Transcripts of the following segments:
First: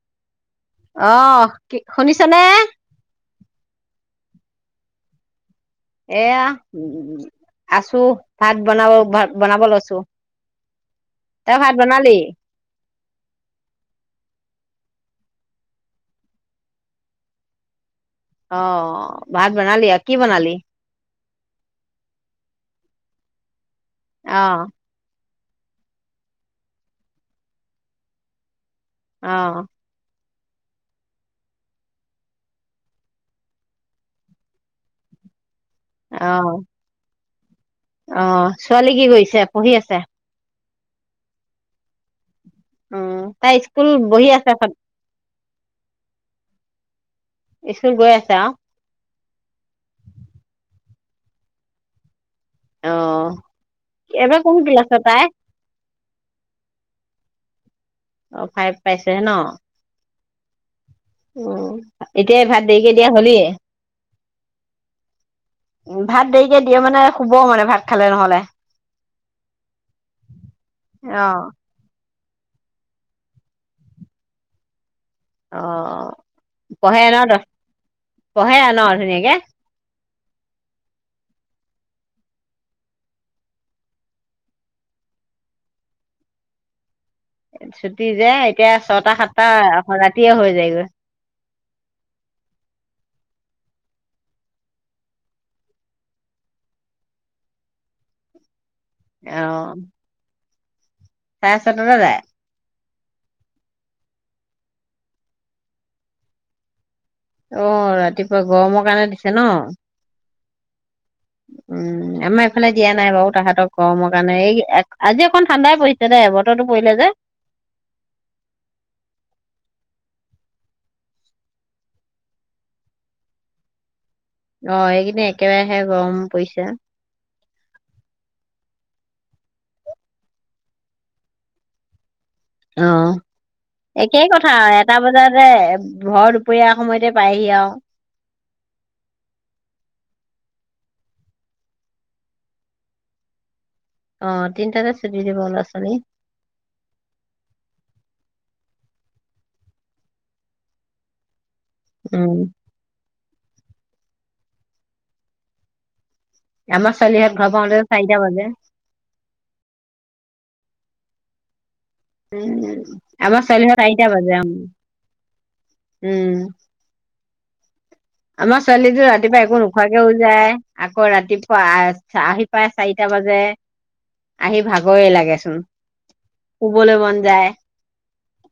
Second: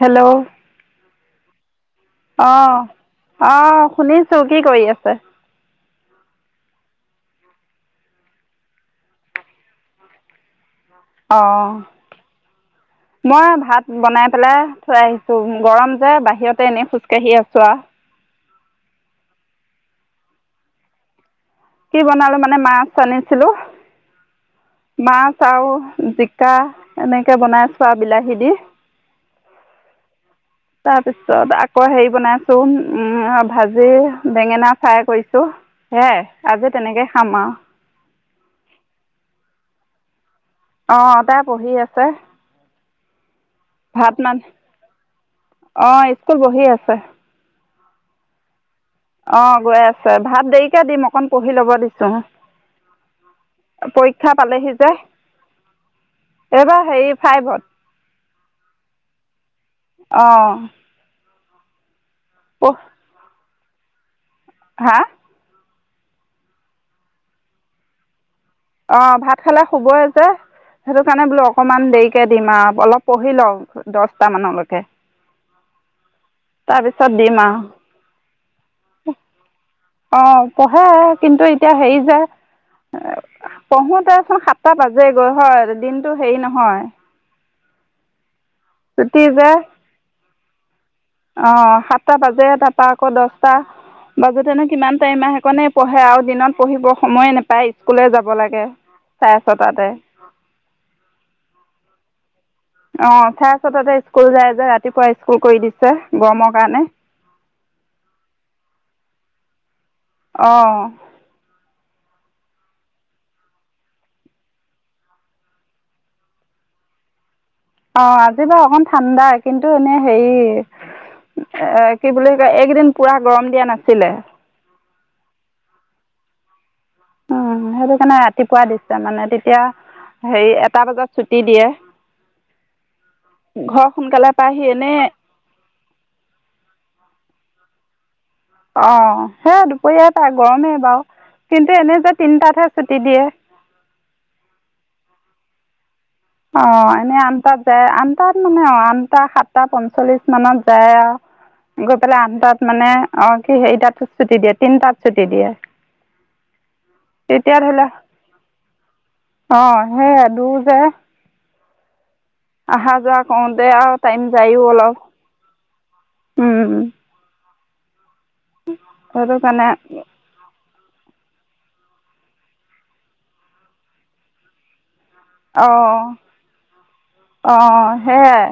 Hello অহ কি শুনিছনে অ অ শুনিছো। চ কি কৰি আছে? এয়া আছো ভাত বনাব ভাত বনাব লৈছো। অ তই ভাত বনালি মই ভাত বনাই পেলাই থৈ আহিছো গৰম যে বাহিৰতে এনেই খোজ কাঢ়ি আছো আও। অ ভাত বনালি আ কি বনালি? কি বনালো মানে মাছ আনিছিলো। অঁ। মাছ আৰু জিকা, এনেকে বনাই চো আৰু বিলাহী দি। আহ তাৰপিছত আকৌ হেৰি বনাইছো উম ভাজি বেঙেনা ফ্ৰাই কৰিছো সেয়াই অ আজি তেনেকে খাম আও অ ছোৱালী কি কৰিছে পঢ়ি আছে অহ তাই পঢ়ি আছে উম তাই স্কুল গৈয়ে শেষ হল অ স্কুল বহি আছে স্কুল গৈ আছে আৰু অ গৈ আছে ভাত দেৰিকে দিম অকণ পঢ়ি ল'ব দিছো অ পৰীক্ষা এইবাৰ কোন পালেহি যে ক্লাছত তাই এইবাৰ হেৰি ফাইভত অ ফাইভ পাইছেহে ন অ উম এতিয়াই ভাত দেৰিকে দিয়া সলিয়ে হা ভাত দেৰিকে দিয়ে মানে শুব মানে ভাত খালে নহলে অ ভাত খালে শুবই যে সেইটো অ কাৰণে বোলো অকমান দেৰি কে দিম আৰু অলপ পঢ়ি লওক দছটা মানলৈকে অ পঢ়ে ন দিম দছ আৰু পঢ়ে আও ন ধুনীয়াকে অ পঢ়ে কিন্তু এতিয়া হেৰি যে পঢ়োতেচোন সাতটা বাজে গৈ হয় দিনটো হেৰি নহয় ছুটি যে এতিয়া ছটা ছুটি সাতটা যে ৰাতিয়ে হৈ যায়গৈ বা', বাজুতে নেকি? সিমান টাইম মাহকনে পঢ়ে আৰু দিনত পঢ়িব, সময়ে নোপায় স্কুলে যাব লাগে। চাৰে অ ছয় তাতে, চাৰে ছ টাতে যায় অ চাৰে ছয় তাতে স্কুল যায় যে ৰাতিপুৱা স্কুল কৰি দিছে গৰমৰ কাৰণে। অ ', ৰাতিপুৱা গৰমৰ কাৰণে দিছে ন। আহ উম ', আমাৰ এইফালে দিয়া নাই বাৰু তাহাঁতক গৰমৰ কাৰণে এই আজি অকণ ঠাণ্ডাই পৰিছে দে এ বতৰৰতো পৰিলে যে। অ ', আজি বাৰু অকমান ঠাণ্ডা কিন্তু এনে হেৰি এ কি বুলি কয় এইকেইদিন পুৰা গৰম দিয়া নাছিলে। অ', এইকিননে একেবাৰহে গৰম পৰিছে। উম', সেইটো কাৰণে ৰাতিপুৱা দিছে মানে তেতিয়া হেৰি এটা বজাত ছুটি দিয়ে। অ', ঘৰ একেই সোনকালে কথা পায়হি এটা এনেই বজাতে ঘৰত দুপৰাৰ সময়তে পায়হি আৰু অ', সেয়া দুপৰীয়াাই পায় গৰমেই বাৰু কিন্তু এনে যে তিনটাতহে ছুটি দিয়ে। অ ', তিনিটাতে চুটি দিব লৰা ছোৱালী অ', এনে আন তাত যায় আনটাত মানে অ', আনটা সাতটা পঞ্চল্লিশ মানত যায় আৰু গৈ পেলাই আঠ উম তাত মানে অ', কি সাত ছুটি দিয়ে তিনটাত ছুটি দিয়ে। আমাৰ ছোৱালীহঁত ঘৰ তেতিয়া পাওঁতে ধৰিলেও চাৰিটা বাজে অ', সেই দু হ', উম অহা যোৱা আমাৰ কৰওঁতে ছোৱালীহঁত আৰু চাৰিটা টাইম বাজে যায়ো অলপ উম', আমাৰ ছোৱালীটো সেইটো ৰাতিপুৱাই একো কাৰণে নোখোৱাকেও যায়। আকৌ ৰাতিপুৱা আহ ', আহি পাই চাৰিটা বজে আহি ভাগ আহ', মন যায় - আহ', সেইয়াই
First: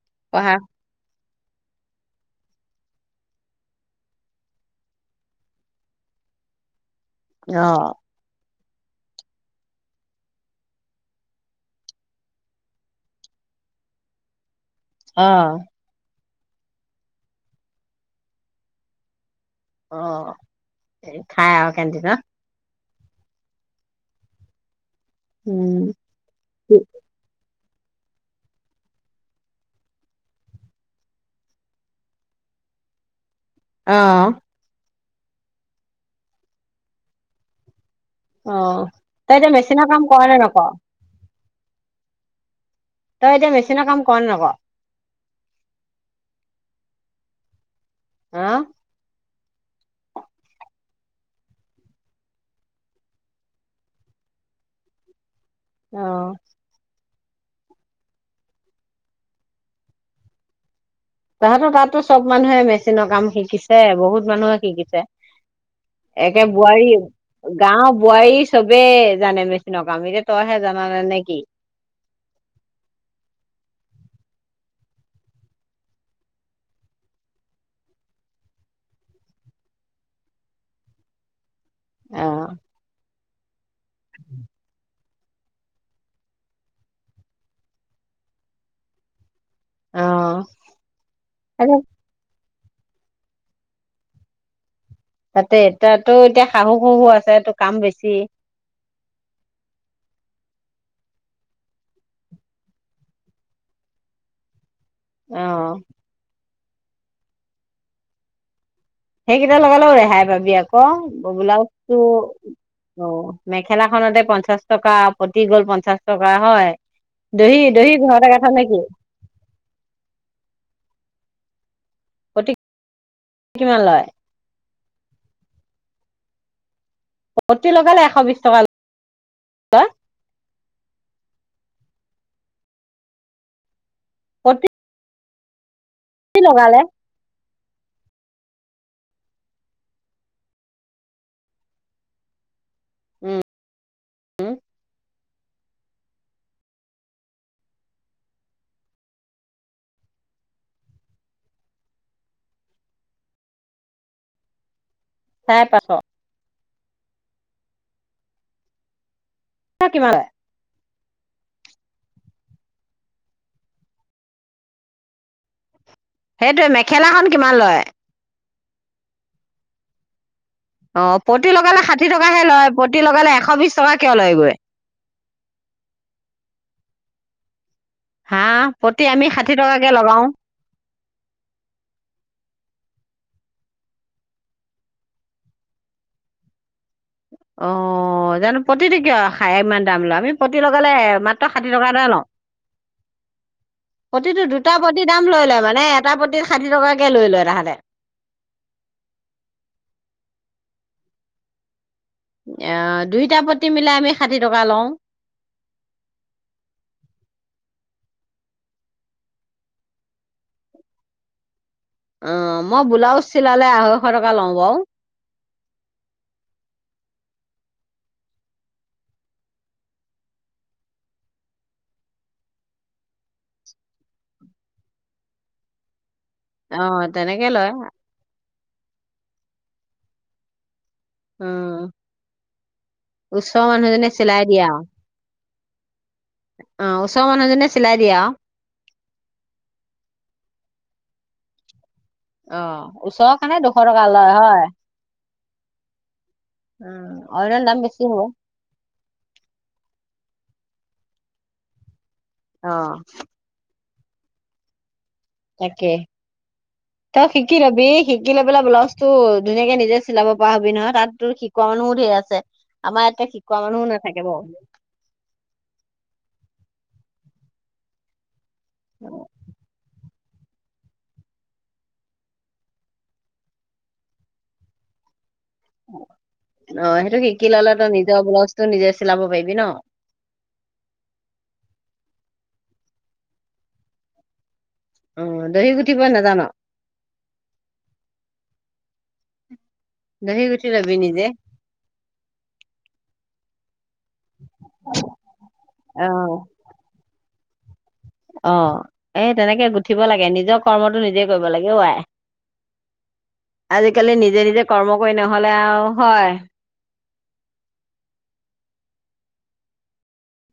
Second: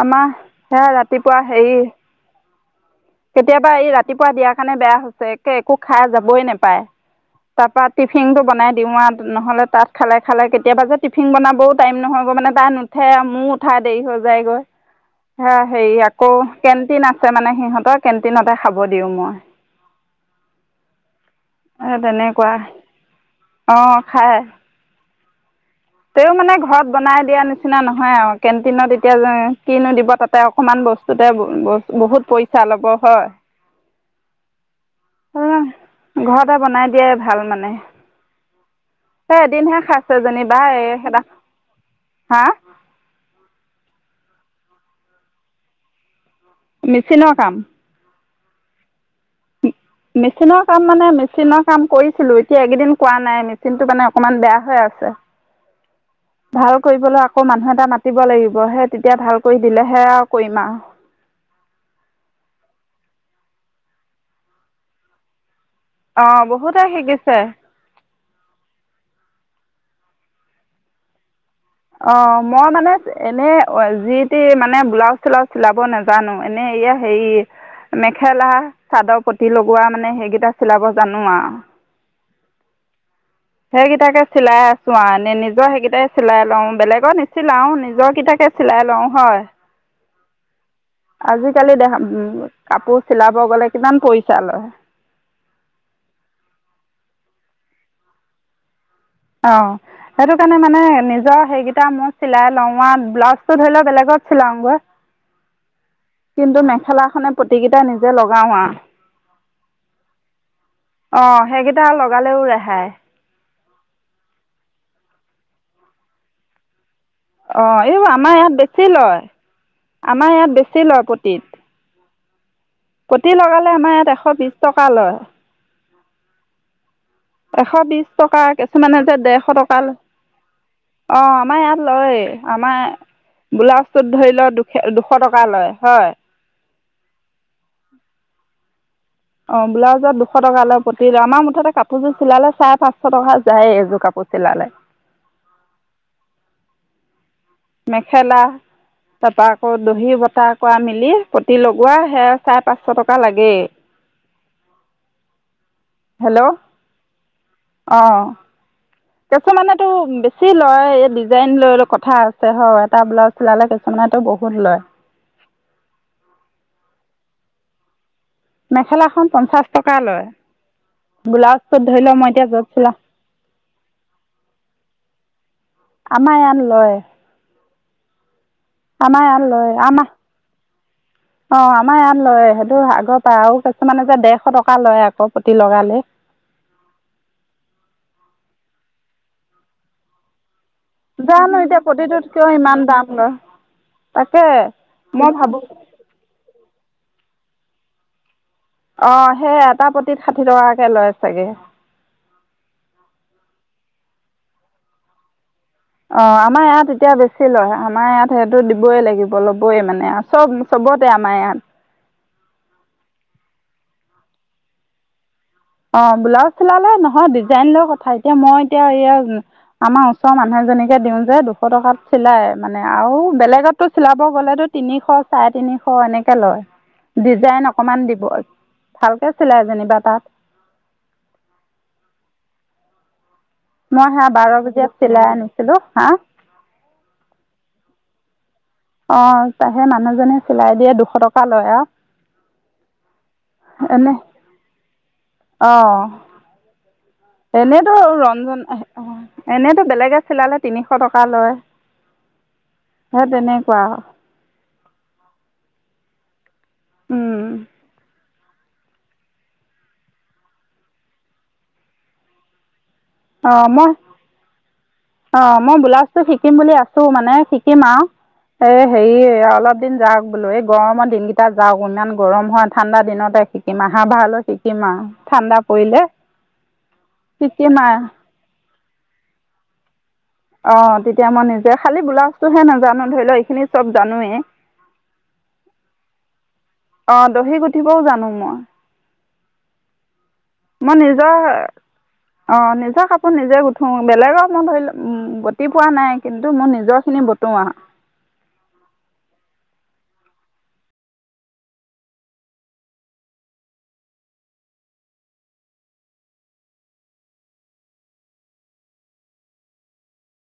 আমাৰ পঢ়া সে ৰাতি ৰাতিপুৱা সে কেতিয়াবা এই ৰাতিপুৱা দিয়াৰ কাৰণে বেয়া হৈছে একে একো খাই যাবই নোপায়। অ তাৰ পৰা টিফিন টো বনাই দিওঁ আৰু নহ'লে তাত খালে খালে কেতিয়াবা যে টিফিন বনাবও টাইম নহয়গৈ মানে তাই নুঠে আৰু মোৰো উঠাই দেৰি হৈ যায়গৈ অ হা সেই এক আকৌ কেণ্টিন আছে মানে সিহঁতক কেণ্টিনতে খাব দিওঁ মই অ' এই খাই আৰু কেণ্টিনত আহ খাই উম তেওঁ মানে ঘৰত বনাই দিয়া নিচিনা নিচিনা নহয় আৰু কেণ্টিনত এতিয়া যে কিনো দিব তাতে অকমান বস্তুতে বহুত পইচা ল'ব হয় আহ উ ঘৰতে বনাই দিয়ে ভাল মানে। অ' তই সেই এতিয়া এদিনহে মেচিনৰ কাম খাইছে কৰা নাই নক যেনিবা এই সেদা হা তই এতিয়া মেচিনৰ কাম কৰ নক মেচিনৰ কাম। হা! মেচিনৰ কাম মানে, মেচিনৰ কাম কৰিছিলো। এতিয়া, এইকেইদিন কৰা নাই মেচিনটো মানে, অকমান বেয়া হৈ আছে। অ ভাল কৰিবলৈ আকৌ, মানুহ এটা মাতিব লাগিব। হে তেতিয়া ভাল কৰি দিলেহে আৰু কৰিম আৰু! তাহঁতৰ তাতো চব মানুহে মেচিনৰ কাম শিকিছে, বহুত মানুহে শিকিছে। অঁ একে বহুতে বোৱাৰী শিকিছে গাঁও বোৱাৰী চবে, জানে মেচিন' কাম। এতিয়া তইহে জাননে নে কি? অ! মই মানে, এনে যি টি মানে ব্লাউজ চিলাউজ চিলাব নাজানো। এনে এয়া, হেৰি মেখেলা চাদৰ পতি লগোৱা মানে, সেইকেইটা চিলাব জানো। আৰু অ সেইকেইটাকে চিলাই আছো আৰু! নিজৰ সেইকেইটাই চিলাই লওঁ, বেলেগৰ নিচিলাও নিজৰ কেইটাকে চিলাই লওঁ হয়। অ আৰু আজিকালি দেখা উম! কাপোৰ চিলাব গ'লে কিমান পইচা লয়। তাতে, তায়ো এতিয়া শাহু শহু আছেটো কাম বেছি। অ' সেইটো কাৰণে মানে নিজৰ সেইকেইটা মই চিলাই লওঁ, আৰু ব্লাউজটো ধৰি লওঁ বেলেগত চিলাওঁগৈ। অঁ! কিন্তু মেখেলাখনে পতিকেইটায়ে নিজেই লগাওঁ আৰু। সেইকেইটা লগালেও ৰেহাই পাবি, ‌আক, অঁ সেইকেইটা ব্লাউজটো লগালেও ৰেহাই অ' মেখেলাখনতে পঞ্চাশ টকা, পতি হ'ল পঞ্চাশ টকা, হয়। দহি অ দহি এইবোৰ ঘৰতে আমাৰ গাথ ইয়াত নেকি বেছি লয়, আমাৰ ইয়াত বেছি লয়, পতিত। পতি পতি লগালে কিমান আমাৰ লয় ইয়াত এশ বিশ টকা। টকা লয়। এশ বিশ টকা কিছুমানতে, দেৰশ টকা, লয় অ'। আমাৰ ইয়াত লয়, আমাৰ ব্লাউজ টোত ধৰি ল দুশ টকা লয়। হয় কি লগালে? অ ব্লাউজত দুশ টকা লয়, পতি লয়, আমাৰ মুঠতে কাপোৰযোৰ চিলালে চাৰে পাঁচশ টকা উম যায়ে এযোৰ কাপোৰ চিলালে। মেখেলা তাৰপৰা আক, দহি বতাহ কৰা মেলি প্ৰতি লগোৱা সে চাৰে পাঁচশ টকা লাগেই। চাৰে পাঁচশ। অঁ। কিছুমানে তো কিমান লয় বেছি লয় ডিজাইন লয়, লয় কথা আছে হয়, এটা ব্লাউজ চিলালে কিছুমানেটো বহুত লয়। সেইটোৱে মেখেলাখন কিমান লয়? মেখেলাখন পঞ্চাশ টকা লয়। অ পতি লগালে ব্লাউজটোত ধৰি ষাঠি লওক মই টকাহে এতিয়া য'ত লয়, চিলাওঁ পতি লগালে এশ বিশ টকা কিয় লয়গৈ? আমাৰ ইয়াত লয়। হা? পতি আমি ষাঠি টকাকে লগাও। অ আমাৰ ইয়াত লয় সেইটো আগৰ পৰা আৰু কিছুমানে যে দেৰশ টকা লয় আকৌ প্ৰতি লগালে। অ জানো প্ৰতিটো কিয় খাই ইমান দাম লওঁ আমি। পতি লগালে মাএ জানো ষাঠি এতিয়া টকা লওঁ পতিটোত কিয় ইমান দাম লয় তাকে প্ৰতিতো দুটা পতি মই দাম লৈ ভাবোঁ ল'লে নে এটা পতি ষাঠি টকা কে। তাকে লৈ লয় তাহাঁতে। অ সেই এটা প্ৰতিত ষাঠি টকাকে লয় চাগে। দুইটা প্ৰতি্ মিলাই আমি ষাঠি টকা লওঁ। অ আমাৰ ইয়াত এতিয়া বেছি লয় আমাৰ ইয়াত সেইটো দিবই লাগিব ল'বই মানে আৰু চব চবতে আমাৰ ইয়াত? অ মই ব্লাউজ চিলালে আঢ়ৈশ টকা লওঁ বাৰু। অ ব্লাউজ চিলালে নহয় ডিজাইন লৈ কথা এতিয়া মই এতিয়া এইয়া আমাৰ ওচৰৰ মানুহ এজনীকে দিওঁ যে দুশ টকাত চিলাই মানে আৰু বেলেগতটো চিলাব গলেতো তিনিশ চাৰে তিনিশ এনে। লয় অ তেনেকে ডিজাইন লয় অকমান দিব। ভালকে চিলাই যেনিবা তাত। উম ওচৰৰ মানুহজনে মই সা চিলাই বাৰ দিয়ে আৰু বজাত চিলাই আনিম। হেল্ল' হা? অ ওচৰৰ মনোহ এজনী চিলাই দিয়ে আও। অ তাহে মানুহজনী চিলাই দিয়ে দুশ টকা লয় আৰু। অহ এনে অহ অ অইনৰ দাম এনেতো বেছি হ'ব ৰঞ্জন আহ এনেতো বেলেগ আছে চিলালে তিনিশ টকা লয়। অ সেই তেনেকুৱা। তাকে। তই শিকি লবি শিক শিকি লৈ পেলায় ব্লাউজটো ধুনীয়াকে নিজে চিলাব পৰা হবি নহয়, তাত তোৰ শিকোৱা মানুহো ধেৰ আছে। আমাৰ ইয়াতে শিকোৱা অ', মানুহো মই নাথাকে বাৰু অ', মই বোলাউজটো শিকো শিকিম বুলি আছো, মানে শিকিম আৰু। এ', হেৰি অলপ দিন যাওক। বোলো এই গৰমৰ দিনকেইটা যাও ইমান গৰম হয়, ঠাণ্ডা দিনতে শিকিম আহা ভাল হয় শিকিম আৰু। ঠাণ্ডা পৰিলে অ ', সেইটো শিকি ললে শিকিম তই আৰু নিজৰ ব্লু তোৰ নিজে চিলাব পাৰিবি ন? অ ', তেতিয়া মই নিজে খালি বোলাউজটোহে নাজানো ধৰি লঃ এইখিনি চব জানোৱেই। অ ', দহি গুঠিব নাজান? অহ', দহি - গুঠিব উঠিবও জানো মই। দহি গুঠি মই লবি নিজে নিজৰ অ', নিজৰ কাপোৰ নিজে গুঠো বেলেগক মই ধৰি ল', গতি পোৱা অ নাই কিন্তু মোৰ নিজৰখিনি তোৱাহ অহ ', এ', তেনেকে গুঠিব লাগে নিজৰ কৰ্মটো নিজে কৰিব লাগে ঔ আই। আজিকালি নিজে -নিজে কৰ্ম কৰি নহলে আৰু হয়।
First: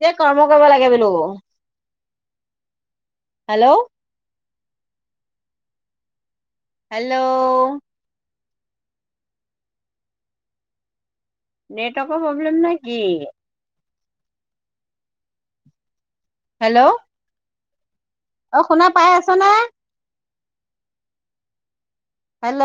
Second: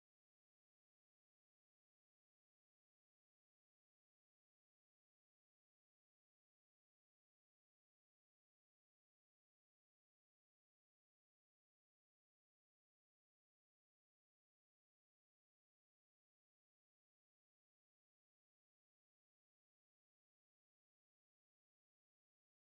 এ', কৰ্ম কৰিব লাগে বোলো। হেল্ল? হেল্ল? নেটৱৰ্কৰ প্ৰব্লেম নে কি? হেল্ল? অ', শুনা পাই আছ নে? হেল্ল?